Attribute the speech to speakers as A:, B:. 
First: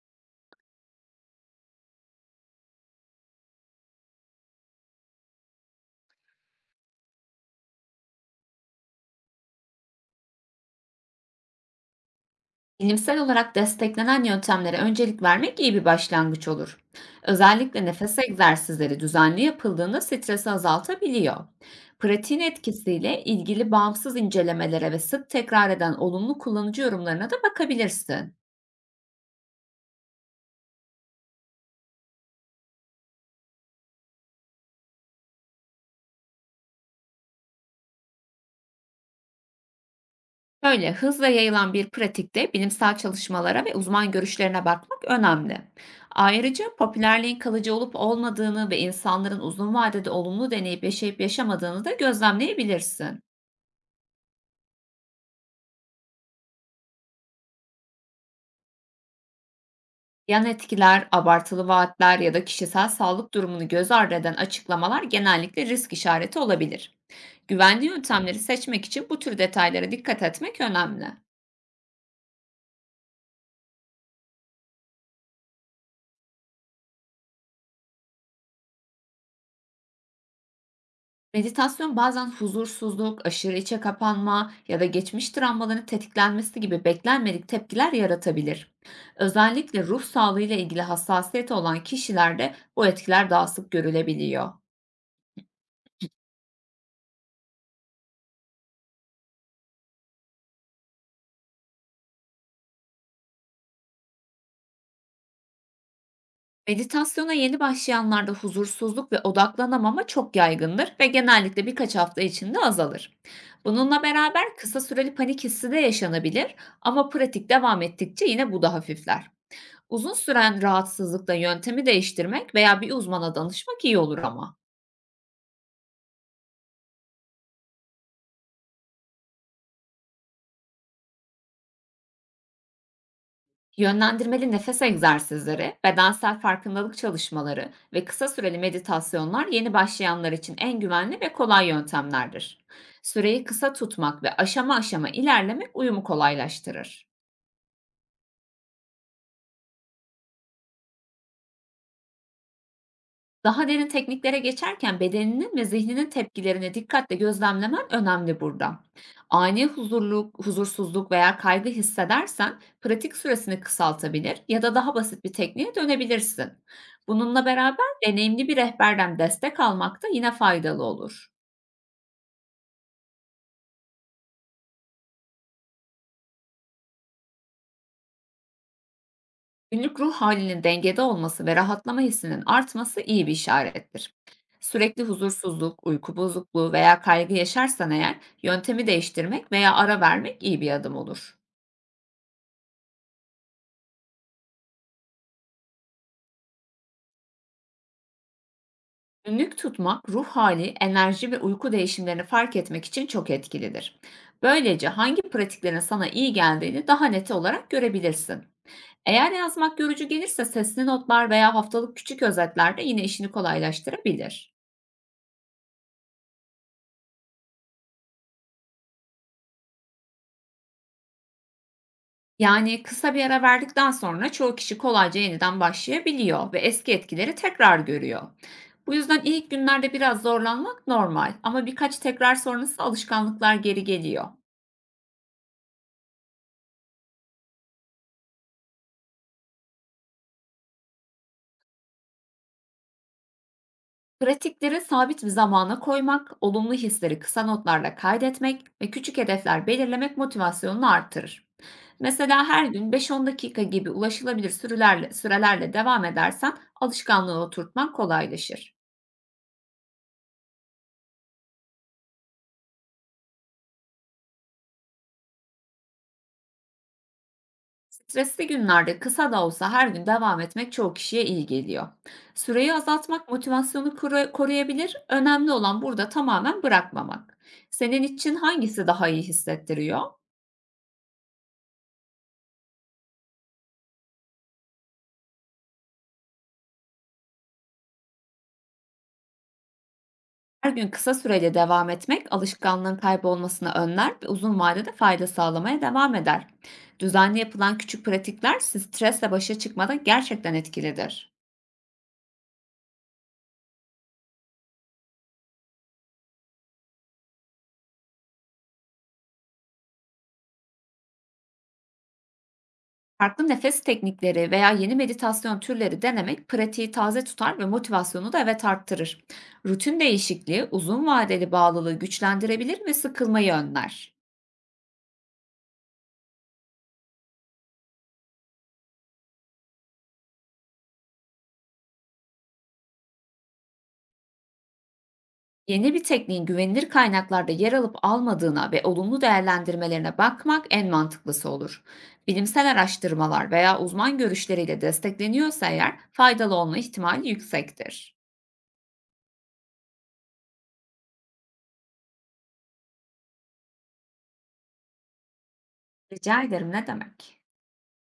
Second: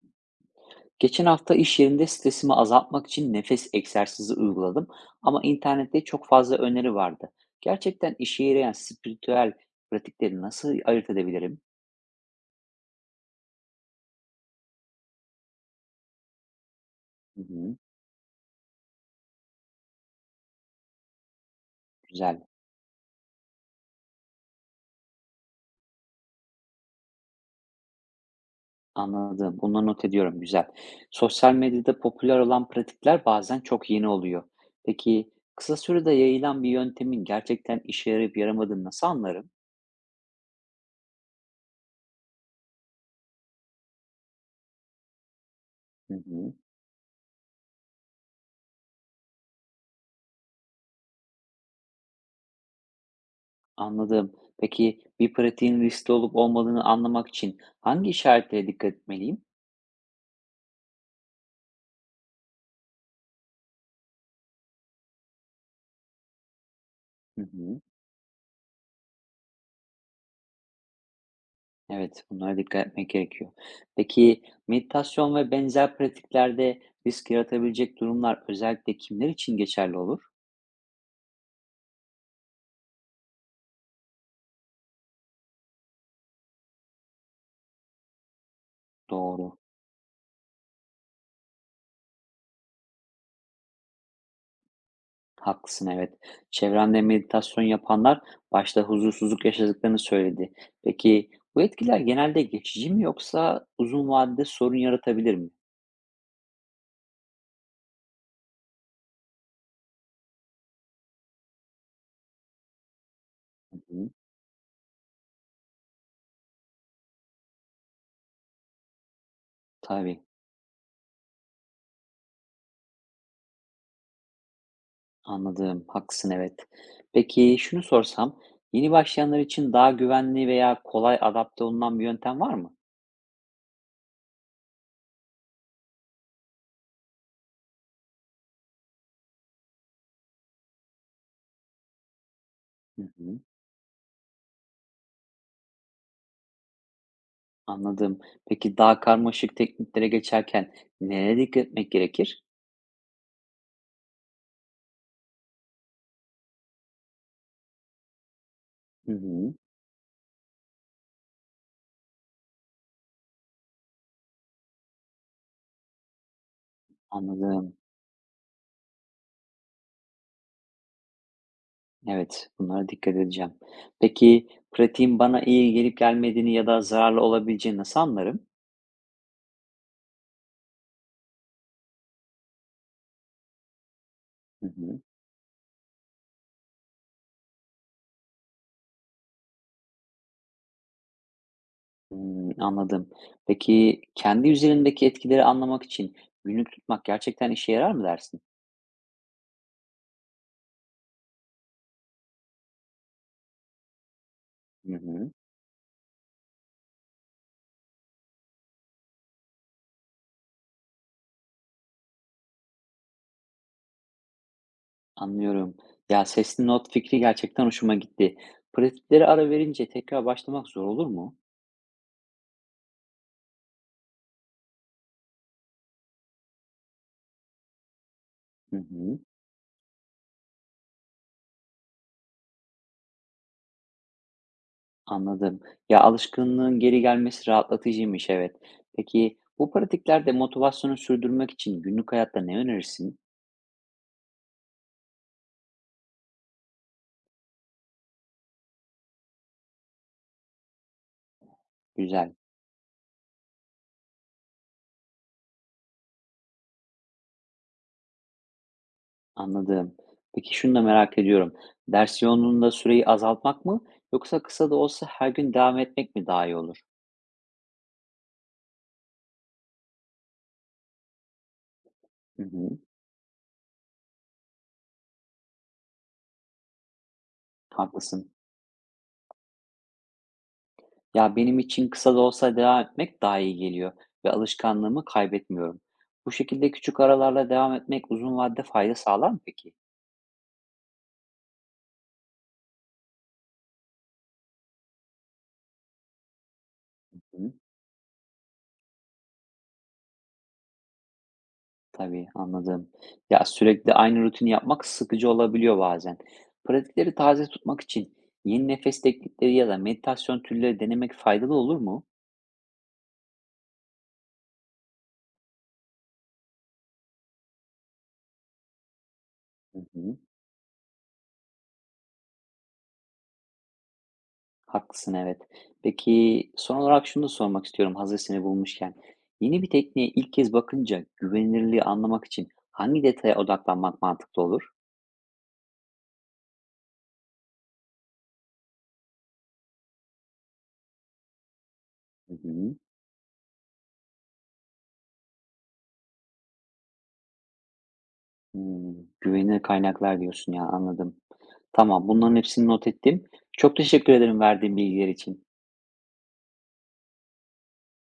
A: Geçen hafta iş yerinde stresimi azaltmak için nefes egzersizi uyguladım ama internette çok fazla öneri vardı. Gerçekten işe yarayan spiritüel pratikleri nasıl ayırt edebilirim?
B: Bilimsel olarak desteklenen yöntemlere öncelik vermek iyi bir başlangıç olur.
A: Hı hı,
B: Özellikle nefes egzersizleri düzenli yapıldığında stresi azaltabiliyor. Pratiğin
A: güzel,
B: etkisiyle ilgili bağımsız incelemelere ve sık tekrar eden olumlu kullanıcı yorumlarına da bakabilirsin.
A: anladım. Bunları not ediyorum, güzel. Sosyal medyada popüler olan pratikler bazen çok yeni oluyor. Peki kısa sürede yayılan bir yöntemin gerçekten işe yarayıp yaramadığını nasıl anlarım?
B: Böyle hızla yayılan bir pratikte bilimsel çalışmalara ve uzman görüşlerine bakmak önemli.
A: Hı hı,
B: Ayrıca popülerliğin kalıcı olup olmadığını ve insanların uzun vadede olumlu deneyip yaşayıp yaşamadığını da gözlemleyebilirsin.
A: anladım. Peki bir pratiğin riskli olup olmadığını anlamak için hangi işaretlere dikkat etmeliyim?
B: Yan etkiler, abartılı vaatler ya da kişisel sağlık durumunu göz ardı eden açıklamalar genellikle risk işareti olabilir.
A: Hı hı.
B: Güvenli yöntemleri seçmek için bu tür detaylara dikkat etmek önemli.
A: Evet, bunlara dikkat etmek gerekiyor. Peki meditasyon ve benzer pratiklerde risk yaratabilecek durumlar özellikle kimler için geçerli olur?
B: Meditasyon bazen huzursuzluk, aşırı içe kapanma ya da geçmiş travmaların tetiklenmesi gibi beklenmedik tepkiler yaratabilir.
A: Doğru,
B: Özellikle ruh sağlığı ile ilgili hassasiyeti olan kişilerde bu etkiler daha sık görülebiliyor.
A: haklısın evet. Çevremde meditasyon yapanlar başta huzursuzluk yaşadıklarını söyledi. Peki bu etkiler genelde geçici mi yoksa uzun vadede sorun yaratabilir mi?
B: Meditasyona yeni başlayanlarda huzursuzluk ve odaklanamama çok yaygındır ve genellikle birkaç hafta içinde azalır. Bununla
A: Hı,
B: beraber kısa süreli panik hissi de yaşanabilir, ama pratik devam ettikçe yine bu da hafifler. Uzun
A: tabii,
B: süren rahatsızlıkla yöntemi değiştirmek veya bir uzmana danışmak iyi olur ama.
A: anladım. Haklısın evet. Peki şunu sorsam, yeni başlayanlar için daha güvenli veya kolay adapte olunan bir yöntem var mı?
B: Yönlendirmeli nefes egzersizleri, bedensel farkındalık çalışmaları ve kısa süreli meditasyonlar yeni başlayanlar için en güvenli ve kolay yöntemlerdir.
A: Hı hı.
B: Süreyi kısa tutmak ve aşama aşama ilerlemek uyumu kolaylaştırır.
A: Anladım. Peki daha karmaşık tekniklere geçerken nereye dikkat etmek gerekir?
B: Daha derin tekniklere geçerken bedeninin ve zihninin tepkilerini dikkatle gözlemlemen önemli burada.
A: Hı hı,
B: Ani huzurluk, huzursuzluk veya kaygı hissedersen pratik süresini kısaltabilir ya da daha basit bir tekniğe dönebilirsin. Bununla
A: anladım.
B: beraber deneyimli bir rehberden destek almak da yine faydalı olur.
A: Evet, bunlara dikkat edeceğim. Peki pratiğin bana iyi gelip gelmediğini ya da zararlı olabileceğini nasıl anlarım?
B: Günlük ruh halinin dengede olması ve rahatlama hissinin artması iyi bir işarettir.
A: Hı hı.
B: Sürekli huzursuzluk, uyku bozukluğu veya kaygı yaşarsan eğer yöntemi değiştirmek veya ara vermek iyi bir adım olur.
A: Hmm, anladım. Peki kendi üzerindeki etkileri anlamak için günlük tutmak gerçekten işe yarar mı dersin?
B: Günlük tutmak ruh hali, enerji ve uyku değişimlerini fark etmek için çok etkilidir. Böylece
A: Hı
B: hangi
A: hı,
B: pratiklerin sana iyi geldiğini daha net olarak görebilirsin. Eğer yazmak yorucu gelirse sesli notlar veya haftalık küçük özetler de yine işini kolaylaştırabilir.
A: anlıyorum. Ya sesli not fikri gerçekten hoşuma gitti. Pratikleri ara verince tekrar başlamak zor olur mu?
B: Yani kısa bir ara verdikten sonra çoğu kişi kolayca yeniden başlayabiliyor ve eski etkileri tekrar görüyor.
A: Hı
B: Bu
A: hı.
B: yüzden ilk günlerde biraz zorlanmak normal, ama birkaç tekrar sonrası alışkanlıklar geri geliyor.
A: Anladım. Ya alışkanlığın geri gelmesi rahatlatıcıymış, evet. Peki bu pratiklerde motivasyonu sürdürmek için günlük hayatta ne önerirsin?
B: Pratikleri sabit bir zamana koymak, olumlu hisleri kısa notlarla kaydetmek ve küçük hedefler belirlemek motivasyonunu artırır.
A: Güzel,
B: Mesela her gün 5-10 dakika gibi ulaşılabilir sürelerle devam edersen alışkanlığı oturtman kolaylaşır.
A: anladım. Peki şunu da merak ediyorum. Ders yoğunluğunda süreyi azaltmak mı yoksa kısa da olsa her gün devam etmek mi daha iyi olur?
B: Stresli günlerde kısa da olsa her gün devam etmek çoğu kişiye iyi geliyor.
A: Hı
B: Süreyi
A: hı,
B: azaltmak motivasyonu koruyabilir. Önemli olan burada tamamen bırakmamak. Senin
A: haklısın.
B: için hangisi daha iyi hissettiriyor?
A: Ya benim için kısa da olsa devam etmek daha iyi geliyor ve alışkanlığımı kaybetmiyorum. Bu şekilde küçük aralarla devam etmek uzun vadede fayda sağlar mı peki?
B: Her gün kısa süreli devam etmek alışkanlığın kaybolmasını önler ve uzun vadede fayda sağlamaya devam eder. Düzenli
A: Hı?
B: yapılan küçük pratikler siz stresle başa çıkmada gerçekten etkilidir.
A: Tabii, anladım. Ya, sürekli aynı rutini yapmak sıkıcı olabiliyor bazen. Pratikleri taze tutmak için yeni nefes teknikleri ya da meditasyon türleri denemek faydalı olur mu?
B: Farklı nefes teknikleri veya yeni meditasyon türleri denemek pratiği taze tutar ve motivasyonu da evet arttırır.
A: Hı
B: Rutin
A: hı.
B: değişikliği uzun vadeli bağlılığı güçlendirebilir ve sıkılmayı önler.
A: Haklısın, evet. Peki, son olarak şunu da sormak istiyorum hazır seni bulmuşken. Yeni bir tekniğe ilk kez bakınca güvenilirliği anlamak için hangi detaya odaklanmak mantıklı olur?
B: Yeni bir tekniğin güvenilir kaynaklarda yer alıp almadığına ve olumlu değerlendirmelerine bakmak en mantıklısı olur.
A: Hı
B: Bilimsel
A: hı.
B: araştırmalar veya uzman görüşleriyle destekleniyorsa eğer faydalı olma ihtimali yüksektir.
A: Hmm, güvenilir kaynaklar diyorsun ya, anladım. Tamam, bunların hepsini not ettim. Çok teşekkür ederim verdiğin bilgiler için.
B: Rica ederim, ne demek?